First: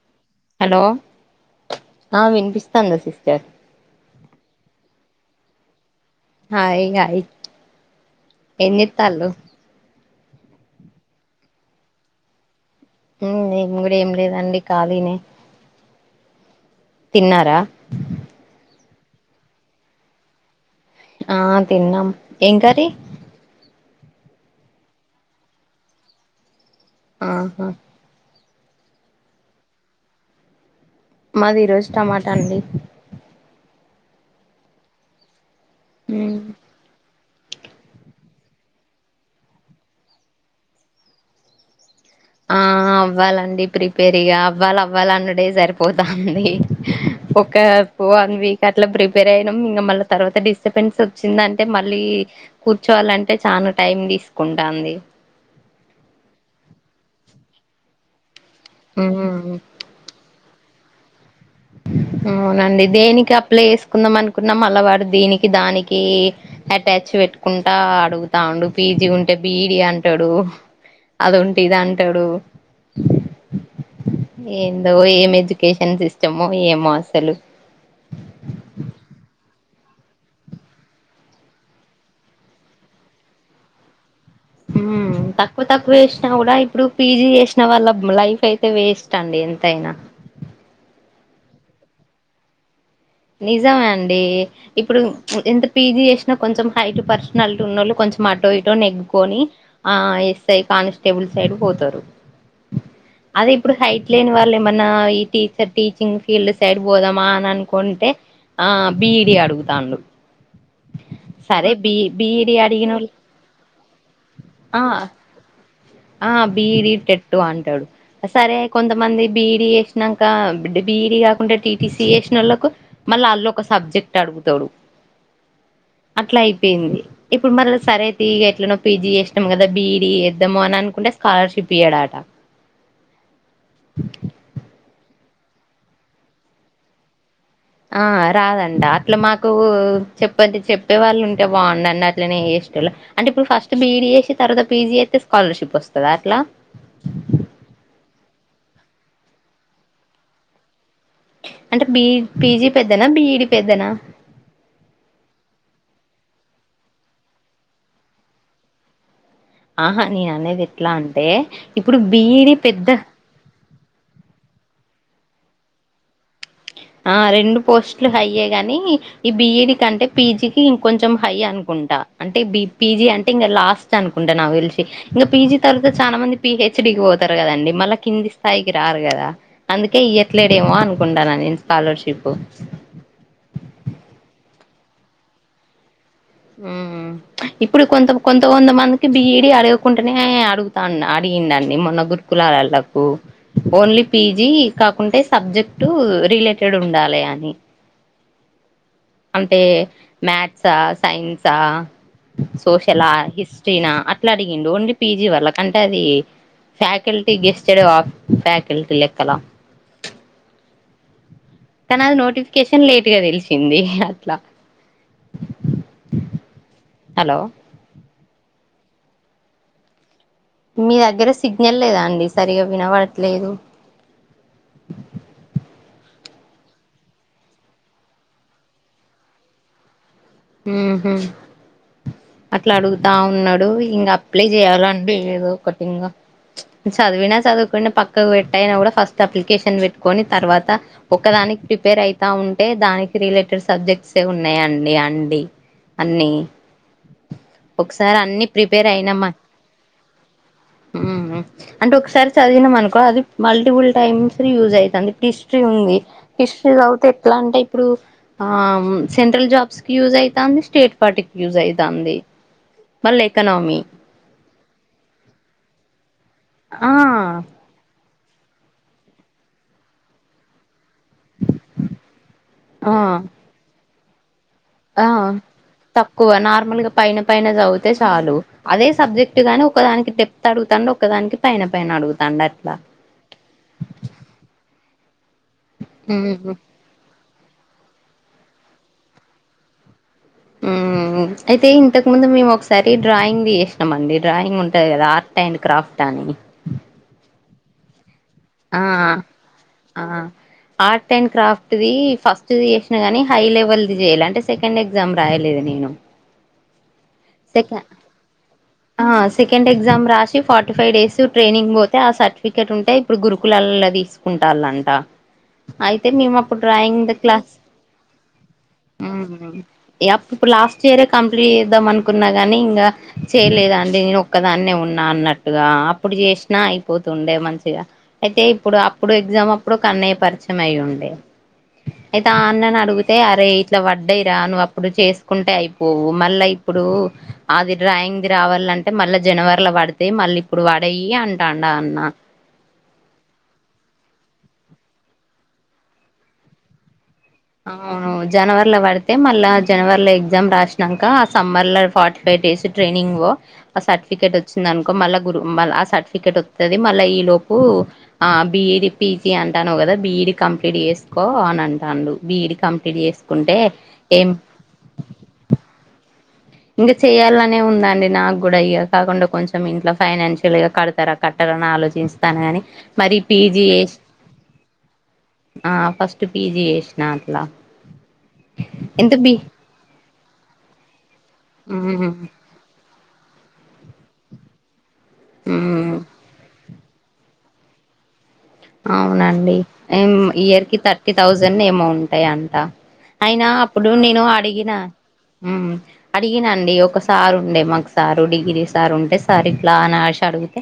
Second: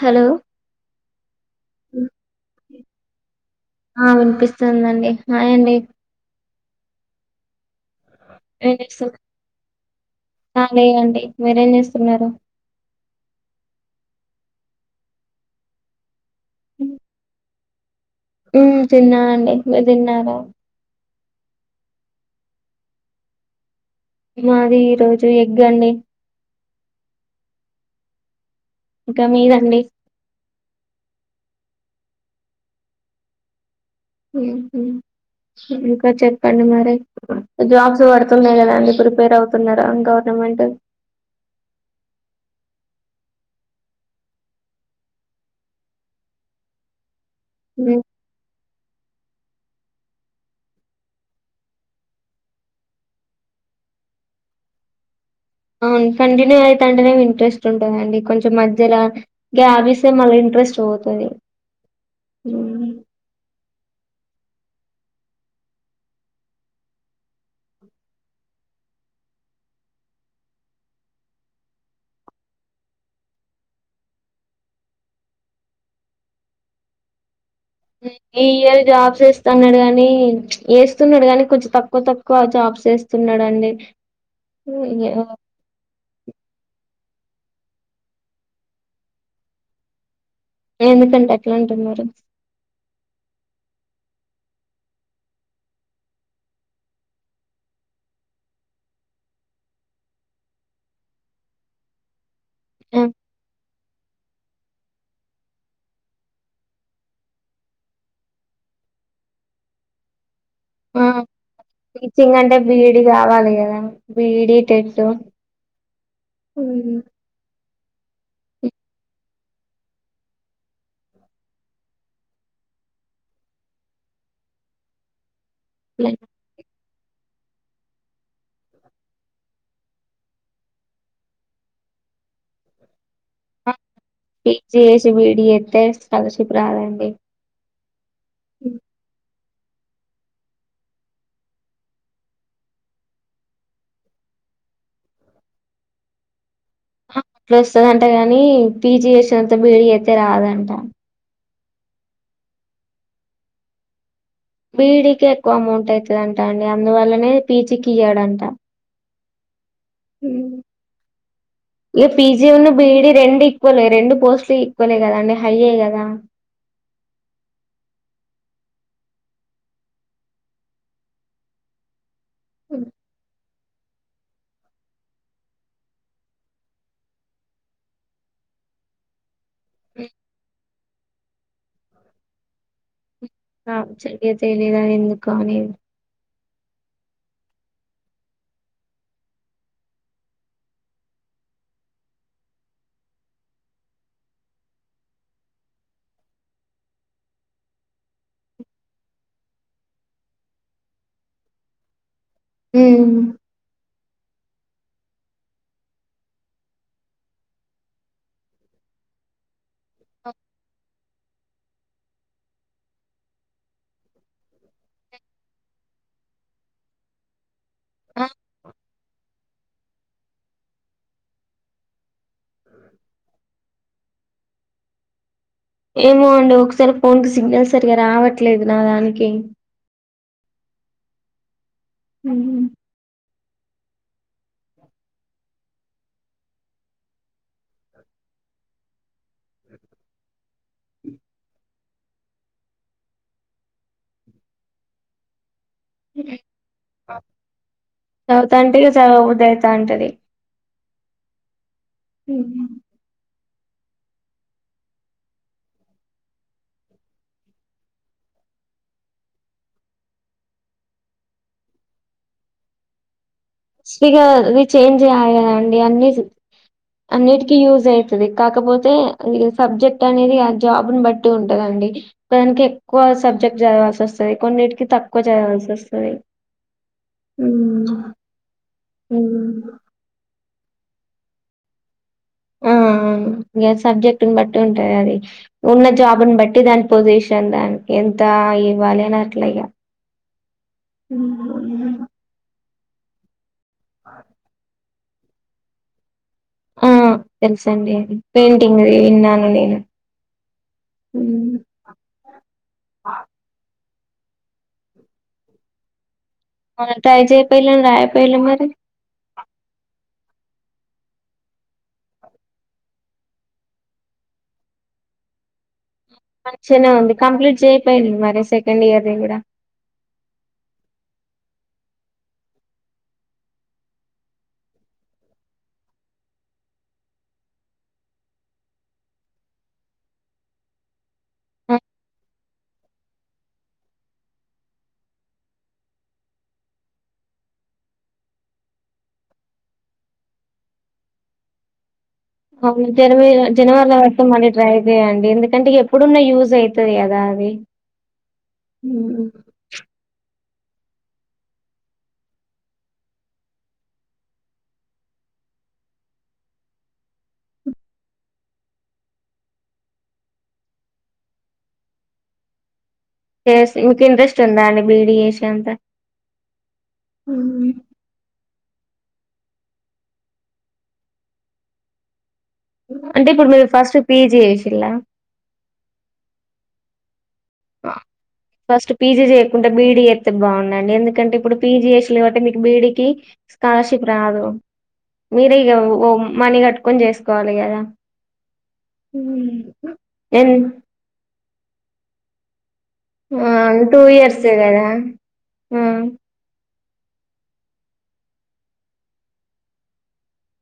Hello hello ఆ విన్పిస్తాంది sister ఆ విన్పిస్తుందండి హాయండి హాయ్ గాయి ఏం జెస్సు అ లేదండి మీరేం జేస్తున్నారు ఊ నేన్ గుడా ఏం లేదండి కాలినే తిన్నారా ఉ తిన్నా అండి మీర్ దిన్నారా ఆ తిన్నాం ఎం కర్రీ మాది ఈ రోజు ఎగ్గండి ఆహా ఇంకా మీ దండి మాది ఈ రోజ్ టమాటా అండి ఉ హూ ఇంకా చెప్పండి మరి జాబ్సు వడుతున్నాయ్ గదా అండి ప్రిపేర్ అవుతున్నారా గవర్నమెంటు ఆ అవ్వాలండి ప్రిపేరిగా అవ్వాల్ అవ్వాలన్నుడే జరిపోతాంది ఒకే ఉమ్, పో వాక్ వన్ వీకట్ల ప్రిపేర్ ఐనాం ఇంగ మళ్ళ తర్వాత డిస్టపెన్సొచ్చిందంటే మళ్ళీ కూర్చోవలంటే చానా టైం దీస్కుంటాంది అవున్ కంటిన్యూ అయితాంటెనే వింట్రెస్ట్ ఉంటదండి కొంచెం మధ్యల ఉమ్ గ్యాపిస్ తే మళ్ళ ఇంట్రెస్ట్ వోతది అవునండి దేనికి అప్లై ఏస్కుందాం అనుకున్నాం మళ్లా వాడు దీనికి దానికీ అట్యాచ్చు వెట్టుకుంటా అడుగుతా ఉండు పీజీ ఉంటే బిఈడీ అంటడు అదుంటే ఇదంటడు ఏందో ఏమి ఎజ్యుకేషన్ సిస్టమో ఏమో అస్సలు ఈ ఇయర్ జాబ్సేస్తన్నాడు గాని ఏస్తున్నాడు గానీ కొంచెం తక్కువ తక్ క్కువ జాబ్స్ ఏస్తున్నాడండి హూ ఇంగేమొ క్కువ తక్కువ ఏస్నా గుడా ఇప్పుడు పీజీ ఏస్న వాళ్ళ లైఫ్ అయితే వేస్ట్ అండి ఎంతైనా ఎందుకంటే అట్లంటున్నారు నిజమండి ఇప్పుడు ఎంత పీజీ ఏస్నా కొంచెం హైటు పర్సనాల్టీ ఉన్నొళ్ళు కొంచెం అటో ఇటో నెగ్గుకొని ఆ ఎస్ఐ కానిస్టేబుల్ సైడు బోతరు అదే ఇప్పుడు హైట్ లేని వాళ్ళెమన్నా ఈ teach sir teaching field side బోదామా అనన్ కొంటే ఆ బీఈడీ అడుగుతాండు ఆ సరే బి టీచింగ్ బిఈడి అంటే బీఈడి అడిగినోళ్ళ్ కావాలి కదా బీఈడి ఆ టెట్ ఆ బీఈడి టెట్టు అంటడు ఆ సరే కొంతమంది బీఈడీ ఏస్నంక బిఈడీ గాకుంటే టీటీసీ ఏస్నొళ్ళకు మళ్ళీ ఆళ్నొక సబ్జెక్ట్ అడుగుతాడు అట్లైపేంది ఇప్పుడు మరళ సరే ఐతే ఈగా ఎట్లనో పీజీ ఏస్నం గదా బిఈడి ఏద్దాము అనన్ నుకుంటే స్కాలర్షిప్ ఇయ్యడాట పీజ్ జేసి బీడి ఏత్తే స్కాలర్షిప్ రాదండి ఆ రాదంట అట్ల మాకు చొప్పంటి చెప్పే వాళ్ళుంటే బాండండి అట్లనే ఏస్టొళ్ళం అంటే ఇప్పుడు ఫస్ట్ బీఈడీ చేసి తర్వాత పీజీ చేస్తే స్కాలర్షిప్ వస్తదా అట్లా అప్పుడు వస్తాదంట గాని పీజీ చేసినంత బీఈడి చేస్తే రాదంట అంటే బిఈ పీజీ పెద్దనా బిఈడి పెద్దనా బీఈడి కి ఎక్కువ అమౌంటఅయితదంటనే అందువల్లనే పేజీకి ఇయ్యాడంట ఆహా నేను అనేది ఎట్లా అంటే ఇప్పుడు ఇక పీజీ బఈడి ఉన్న పెద్ద బీఈడి రెండు ఈక్వలే రెండు పోస్ట్లు ఈక్వలే కదాం హైయే కదా ఆ రెండు పోస్ట్లు హైయే గాని ఈ బిఈడి కంటే పీజీకి ఇంకొంచెం హై అనుకుంటా అంటే బి పీజీ అంటే ఇంకా లాస్ట్ లాస్ట్ అనుకుంటా నాకు తెలిసి ఇంకా పీజీ తరువాత చాలా మంది పిహెచ్డి కి పోతారు కదండి మళ్ళా కింది స్థాయికి రారు కదా అందుకే ఇయ్యట్లేడేమో అనుకుంటాను నేను స్కాలర్షిప్ ఆ చెరియ తెలియదాని ఎందుకు అని ఊ ఇప్పుడు కొంత కొంత కొంద మందికి బిఈడి అడుగకుంటేనే అడుగుతా అడిగిండ అండి మొన్న గుర్ కులాలలకు ఓన్లీ పీజీ కాకుంటే సబ్జెక్టు రిలేటెడ్ ఉండాలి అని అంటే మ్యాథ్సా సైన్సా సోషలా హిస్ నా అట్లా అడిగిండు ఓన్లీ పీజీ వల్ల కంటే అది ఫ్యాకిల్టీ గెస్టెడ ఫ్యాకిల్టీ లెక్కల కానీ అది నోటిఫికేషన్ లేట్ గా తెలిసింది అట్లా హలో ఆ మీ దగ్గర సిగ్నల్ లేదా అండి సరిగా వినపడట్లేదు ఏమో అండి ఒకసారి ఫోన్ కు సిగ్నల్ సరిగా రావట్లేదు నా దానికి ఆహా అట్లా అడుగు అడుగుతా ఉన్నాడు ఇంకా అప్లై చేయాలంటే లేదు ఒకటి ఇంకా చదివినా చదువుకపోయిన పక్కకు పెట్టయినా కూడా ఫస్ట్ అప్లికేషన్ పెట్టుకొని తర్వాత ఒకదానికి ప్రిపేర్ అయితా ఉంటే దానికి రిలేటెడ్ సబ్జెక్ట్స్ ఏ ఉన్నాయండి అండీ అన్నీ ఒకసారి అన్ని చదువుతాంటే ఇక ప్రిపేర్ అయినమనుకో చదవబుద్ధి అయితాంటది ఉహు అంటే ఒకసారి చదివినం అనుకో అది మల్టిపుల్ టైమ్స్ యూజ్ అవుతుంది ఇప్పుడు హిస్టరీ ఉంది హిస్టరీ చదువుతే ఎట్లా అంటే ఇప్పుడు ఆమ్ సెంట్రల్ జాబ్స్ యూజ్ అయితంది స్టేట్ పార్టీకి యూజ్ అయితంది మళ్ళీ ఎకనామీ కొద్దిగా ఇవి చేంజ్ అయ్యాయి అండి అన్ని ఆ అన్నిటికీ యూజ్ అయితది కాకపోతే సబ్జెక్ట్ అనేది ఆ జాబ్ను బట్టి ఉంటదండి దానికి ఆ ఎక్కువ సబ్జెక్ట్ చదవాల్సి వస్తుంది కొన్నింటికి ఆ తక్కువ చదవల్సింది తక్కువ నార్మల్ గా పైన పైన చదివితే ఉమ్ చాలు అదే సబ్జెక్ట్ గాని ఉమ్. ఒకదానికిె అడుగుతండు ఒక దానికి పైన పైన అడుత ఆ సబ్జెక్టుని బట్టి ఉంటది అది ఉన్న జాబుని ఉమ్ బట్టి దానికి పొజిషన్ దానికి ఎంత ఇవ్వాలి అని అట్లా ఇగా ఉ అయితే ఇంతకు ముందు మేము ఒకసారి డ్రాయింగ్ది చేసినాం అండి డ్రాయింగ్ ఉంట ఉంటది కదా ఆర్ట్ అండ్ క్రాఫ్ట్ అని ఆ తెలుసండి పెయింటింగ్ ఆ ది విన్నాను నేను అది ఫస్ట్ చేసినా కాని హై లెవెల్ది చేయాలి అంటే సెకండ్ ఎగ్జామ్ రాయలేదు నేను మ ట్రై చేయ సెక పోల్లు అ రాయ పొయిల్లు మరి సెకండ్ ఎగ్జామ్ రాసి, ఫార్టీ ఫైవ్ డేస్ ట్రైనింగ్ పోతే ఆ సర్టిఫికేట్ ఉంటే ఇప్పుడు గురుకులాల్ల తీసుకు కుంటాల్లంట అయితే మేము అప్పుడు మంచిగానే డ్రాయింగ్ ఉంది క్లాస్ కంప్లీట్ చేయిపోయింది మరి సెకండ్ ఇయర్ది కూడా ఉహ్ ఇ‌ అప్ ఇప్పుడు లాస్ట్ ఇయరే కంప్లీట్ చేద్దాం అనుకున్నా గానీ ఇంకా చేయలేదండి నేను ఒక్కదాన్నే ఉన్నా అన్నట్టుగా అప్పుడు చేసినా అయిపోతుండే మంచిగా అయితే ఇప్పుడు అప్పుడు ఎగ్జామ్ అప్పుడు ఒకన్నయ్య పరిచయం అయ్యి ఉండే ఆ, అయితే ఆ అన్నని అడిగితే అరే ఇట్లా వడ్డాయిరా నువ్వు అప్పుడు చేసుకుంటే అయిపోవు మళ్ళయి ఇప్పుడు అది డ్రాయింగ్దిి రావాలంటే మళ్ళా జనవరిలో పడతాయి మళ్ళీ ఇప్పుడు పడయి అ ంటాండా అన్నా అవును జనవరి జనవరిలో వస్తాం మళ్ళీ ట్రై చేయంండి ఎందుకంటే ఎప్పుడున్న యూజ్ అవుతుంది కదా అది అవును జనవర్ల పడితే ఉమ్. మళ్ళా జనవరి లో ఎగ్జామ్ రాసినాక ఆ సమ్మర్ లో ఫార్టీ ఫైవ్ డేస్ ట్రైనింగ్ ఆ సర్టిఫికేట్ వచ్చింది అనుకో మళ్ళా గ్రూ మళ్ ఆ సర్టిఫికెట్ వస్తుంది మళ్ళా ఈ లోపు ఆ బిఇడి పీజీ అంటానవ్ కదా బిఇడి కంప్లీట్ చేసుకో అని అంటా బీఇడ్ కంప్లీట్ చేస్ చే ఇంక ఇంట్రెస్ట్ ఉందా అండి బీడీ చేసే అంత ఇంక చెయాలనే ఉందండి నాకు కూడా ఇగ కాకుండా కొంచెం ఇంట్లో ఫైనాన్షియల్గా కడతారా కట్టాలని ఆలోచిస్తాను కానీ మరి అంటే ఇప్పుడు పీజీ మీరు ఫస్ట్ చేసి పీజీ చేసిల్లా ఆ ఫస్ట్ పీజీ చేసినా అట్లా ఫస్ట్ ఎంత పీజీ బి చేయకుంటే బీడీ చేస్తతే బాగుండాలి ఎందుకంటే ఇప్పుడు పీజీ ఉమ్ చేసల్ కాబట్టి మీ బీఇడీకి స్కాలర్షిప్ రాదు మీరే ఉమ్ ఇకఓ మనీ కట్టుకొని చేస్ కాలీ కదా హ్మ్. అవునండి ఏం ఎన్ ఇయర్ కి థర్టీ థౌజండ్ ఏమో ఉంటయంట అయినా ఆ అప్పుడు టూ నేను ఇయర్సే అడిగిన కదా ఉమ్ ఆ అడిగి ఈనండి ఒకసారి ఉండే మాకు సారు డిగ్రీ సార్ ఉంటే సార్ ఇట్లా నసి అడిగితే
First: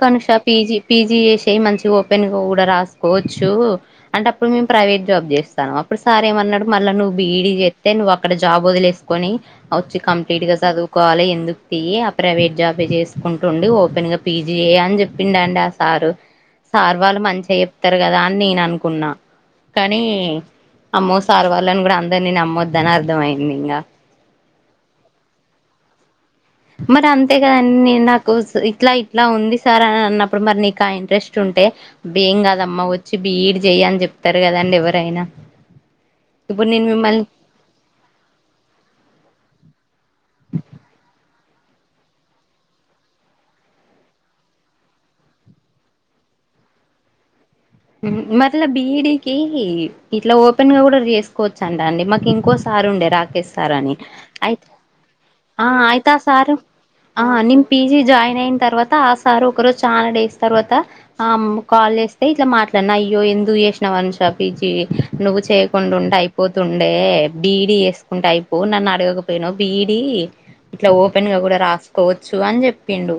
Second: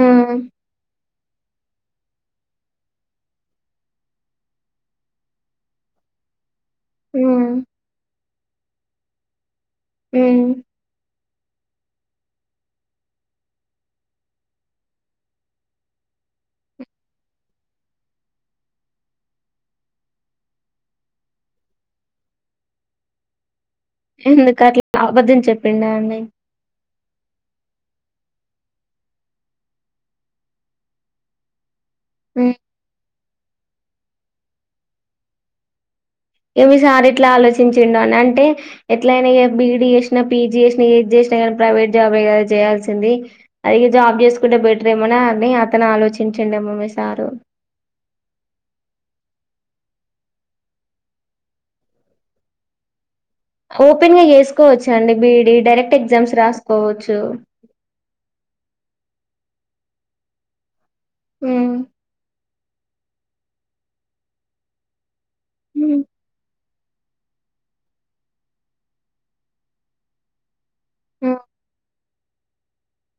ఆ పీజీ పీజీ చేసేయ్ మంచిగా పెను కూడా రాసుకోవచ్చు అంటే అప్పుడు మేము ప్రైవేట్ జాబ్ చేస్తాము అప్పుడు సార్ ఏమన్నడు మళ్ళీ నువ్ ఆ బిఈడీ చెత్తే నువ్వ అక్కడ జాబ్ వదిలేస్ కని వచ్చి ఆ కంప్లీట్ గా చదువుకోవాలి ఎందుకు తీయి ఆ ప్రైవేట్ జాబ్ చేసుకుంటుండు ఓపెన్ గా పీజీ అని చెప్పిండ అండి ఆ సారు సార్ వాళ్ళు మంచి గ చెప్తరు కదా అని నేను అనుకున్నా కానీ అమ్మో సార్ వాళ్ళని కూడా అందరు నేను అమ్మొద్ద అని అర్థమయింది ఇంకా ఎందుకు అట్లా అబద్ధం చెప్పిండా అండి మరి అంతేకాదం నాకు ఇట్లా ఇట్లా ఉంది సార్ అని అన్నప్పుడు మరి నీకు ఆ ఇంట్రెస్ట్ ఉంటే బ్బే ఏం హ్మ్. కాదమ్మ వచ్చి బిఈడ్ చెయ్య అని చెప్తారు కదండి ఎవరైనా ఇప్పుడు ఏమి నేను సార్ మిమ్మల్ని ఇట్లా ఆలోచించిండో అని అంటే ఎట్లయినా బిడీ చేసినా పీజీ చేసినా ఏజ చేసినా కానీ ప్రైవేట్ జాబ్ కదా చేయాల్సింది అదిగే జాబ్ చేసుకుంటే బెటర్ ఏమోనా అని అతను ఆలోచించండేమో మీ సారు మరలా బిఈడికి ఇట్లా ఓపెన్ గా కూడా చేసుకోవచ్చ అం అండి మాకు ఇంకో స్ సారుండే రాకేష్ సారా ఓపెన్ గా అయిత్ చేసుకోవచ్చు అండి బీఈడీ ఆ డైరెక్ట్ ఆయిత ఆ ఎగ్జామ్స్ సార్ రాసుకోవచ్చు ఆ నిం పిజి జాయిన్ అయిన తర్వాత ఆ సార్ ఒక రోజు చానా డేస్ తర్వాత ఆ ఉమ్ కాల్ చేస్తే ఇట్లా మాట్లాడిన అయ్యో ఎందుకు చేసిన వనుష పిజీ నువ్వు చేయకుండా ఉమ్ ఉంటే అయిపోద్ తుండే బీఇడి చేసుకుంటే అయిపో నన్ను అడగకపోయినవ్ బి ఇ డి ఇట్లా ఓపెన్ ఉమ్. గా కూడా రాసుకోవచ్చు అని చెప్పిండు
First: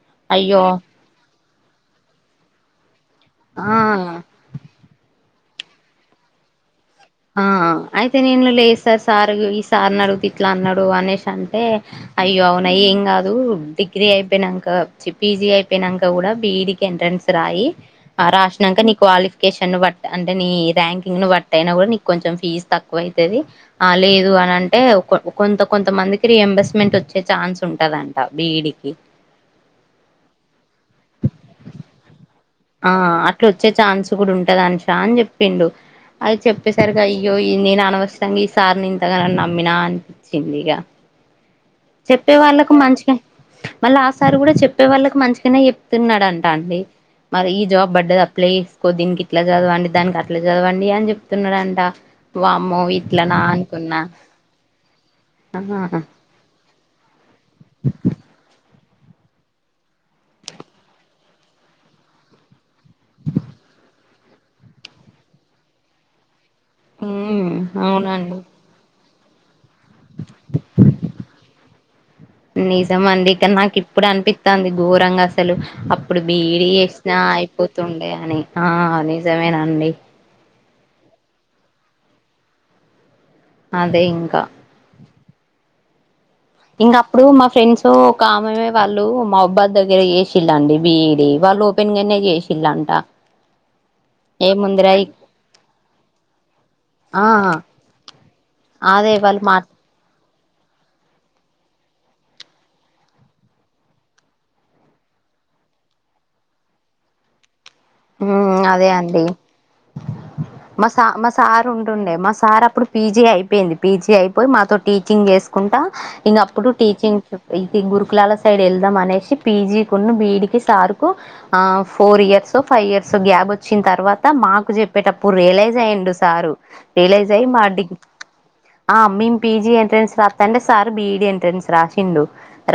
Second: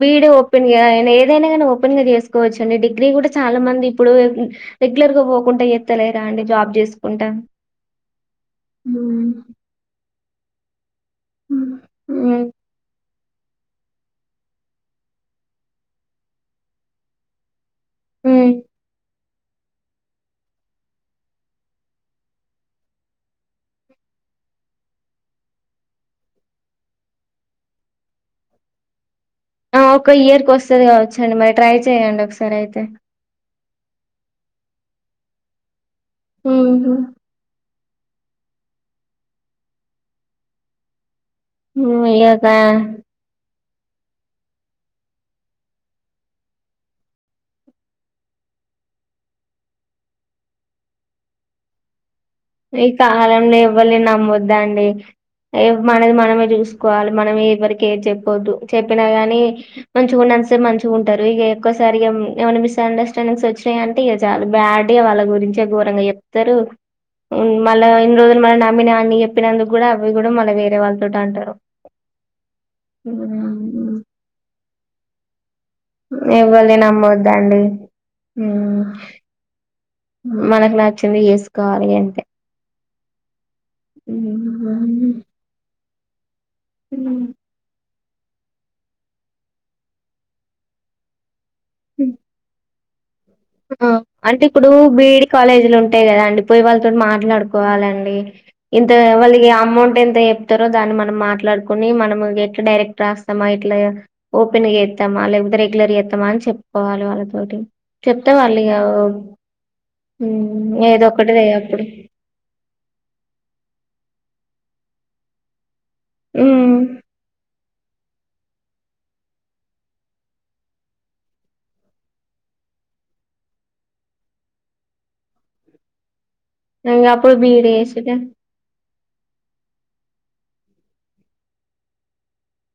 బిఇడి ఓపెన్ అయ్యో గా ఏదైనా కానీ ఓపెన్ గా చేసుకోవచ్చండి డిగ్రీ కూడా చాలా మంది ఇప్పుడు ఆ రెగ్యులర్ గా పోకుండా ఎత్తలేరా అండి జాబ్ చేసు ఆ అయితే నేను లేదు సార్ సార్ ఉమ్ ఈ సార్ అడుగుతే ఇట్లా అన్నాడు అనేసి అంటే అయ్యో ఉమ్ అవును న్నాయి ఏం కాదు డిగ్రీ అయిపోయినాక పిజీ అయిపోయినాక కూడా బిఈడికి ఎంట్రన్స్ రాయి ఉమ్ రాసినాక నీ క్వాలిఫికేషన్ బట్ అంటే నీ ర్యాంకింగ్ ను బట్ట అయినా కూడా నీ కొంచెం ఫీజ్ తక్కువ అయితది ఆ లేదు అనంటే కొంత కొంత మందికి రియంబర్స్మెంట్ వచ్చే ఛాన్స్ ఉంటదంట బీఈడికి ఒక ఇయర్కి వస్తది కావచ్చండి మరి ట్రై చెయండి ఒకసారి అయితే ఇడ వచ్చే ఛాన్స్ కూడా ఉంటది అనూష అని చెప్పిండు అది ఉహు చెప్పేసరిగ అయ్యో ఈ నేను అనవసరంగా ఖతంగా ఈ సార్ని ఇంతగా నమ్మినా అనిపించింది ఇగ చెప్పే ఇక వాళ్ళకు మంచిగా మళ్ళీ ఆ సారి కూడా చెప్పే వాళ్ళకి మంచిగానే చెప్తున్నాడంట అండి మరి ఈ జాబ్ పడ్డది అప్లై చేసుకో దీనికి ఇట్లా చదవండి దానికి అట్లా చదవండి అని చెప్తున్నడంట వామ్మో ఇట్లనా అనుకున్నా ద్దా అండి ఏ ఆహా. మనది మనమే చూ సుకోవాలి మనం ఎవరిక ఏం చెప్పొద్దు చెప్పినా గాని మంచిగాన్నంత సేపు మంచిగా ఉంటారు ఇక ఎక్కవసారిగా ఏమన్న మిస్ మిస్ అండర్స్టాండింగ్స్ వచ్చాయంటే ఇక చాలా బ్యాడ్గా వాళ్ళ గురించి ఘోరంగా చెప్తారు ఉమ్ మళ్ళీ ఇన్ని అవునండి రోజులు మన నమ్మినా అని చెప్పినందుకు కూడా అవి కూడా మళ్ళ వేరే వాళ్ళతోటి అంటారు తాంది ఘోరంగా అసలు అప్పుడు బీఈడి ఎవ్వల్ని చేసినా నమ్మొద్దండి అయిపోతుండే అని ఆ నిజమేనండి మనకి నచ్చింది చేసుకోవాలి ఇగ అంతే అదే ఇంకా ఇంకా అప్పుడు మా ఫ్రెండ్స్ ఒకఆమె వాళ్ళు మా అబ్బాయి దగ్గర చేసిళ్ళండి బిఈడి వాళ్ళు ఓపెన్ గానే చేసిల్లాంట అంటే ఇప్పుడు బిఈడి కాలేజీలు ఉంటాయి కదా అండి పోయి వాళ్ళతో ఆ మాట్లాడుకోవాలండి ఇంత అదే వాళ్ళు వాళ్ళకి మా అమౌంట్ ఎంత చెప్తారో దాన్ని మనం మాట్లాడుకుని మనం ఎట్లా డైరెక్ట్ రాస్తామా ఎట్ల ఓపెన్ గా చెత్తమా లేకపోతే రెగ్యులర్గా చెత్తమా అని చెప్పుకోవాలి వాళ్ళతోటి చెప్తే వాళ్ళు ఇగ అదే అండి మా స ఏదో మా ఒకటి రే- సారు అప్పుడు ఉంటుండే మా సారు అప్పుడు పీజీ అయిపోయింది పీజీ అయిపోయి మాతో టీచింగ్ చేసుకుంటా ఇంగ అప్పుడు టీచింగ్ ఇది గురుకులాల సైడ్ వెళ్దాం అనేసి పీజీ కొన్ని బీఈడీకి సార్కు ఆ four years so five years gap వచ్చిన తర్వాత మాకు చెప్పేటప్పుడు రియలైజ్ అయ్యిండు సారు ఇంగ రియలైజ్ అప్పుడు అయ్యి మా బీఈడి డి చేసిర్రు ఆ మేము పిజి ఎంట్రెన్స్ రాస్తాంటే సార్ బిఈడ ఎంట్రెన్స్ రాసిండు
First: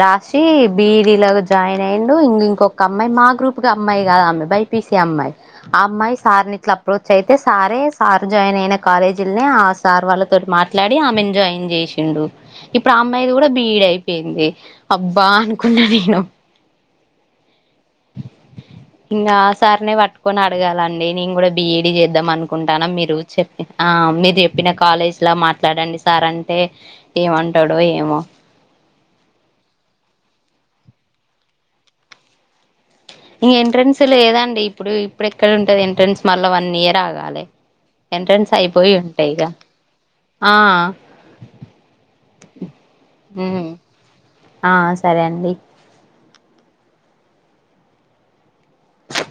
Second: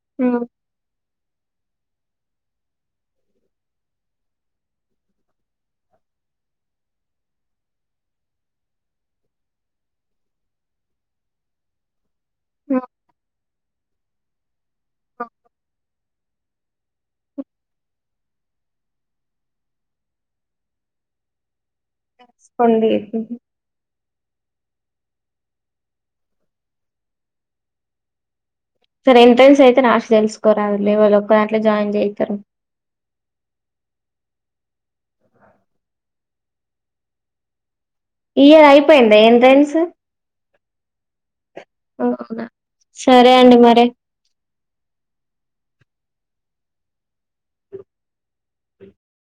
రాసి బీఈడీలో జాయిన్ అయిండు ఇం ఇంకొక అమ్మాయి మా గ్రూప్కి అమ్మాయి కాదా అమ్మాయి బైపీసి అమ్మాయి ఆ అమ్మాయి సార్ని ఇట్లా అప్రోచ్ అయితే సారే సార్ జాయిన్ అయిన కాలేజీలని ఆ స సార్ వాళ్ళతోటి మాట్లాడి ఆమెనీ జాయిన్ చేసిండు ఇప్పుడు ఆ అమ్మాయిది కూడా బిఈడి అయిపోయింది అబ్బా అనుకున్న నేను ఇంగా ఆ సార్నే పట్టుకొని అడగాలండి నేను కూడా బిఈడి చేద్దాం అనుకుంటాన్న మీరు చేసుకోండి చె ఆ మీరు చెప్పిన కాలేజ్‌లా మాట్లాడండి సార్ అంటే ఏమంటాడో ఏమో సార్ ఎంట్రెన్స్ అయితే రాసి తెలుసుకోరాదు లే వాళ్ళు ఒక్క దాంట్లో జాయిన్ చేయితారు ఎంట్రెన్స్ లేదాండి ఇప్పుడు ఇప్పుడు ఎక్కడ ఉంటది ఎంట్రెన్స్ మళ్ళ వన్ ఇయర్ ఆగాలె ఈ ఎంట్రెన్స్ ఇయర్ అయిపోయి అయిపోయిందా ఉంటాయి ఇగ ఆ ఓ అవునా సరే ఉ అండి మరి ఆ సరే అండి చె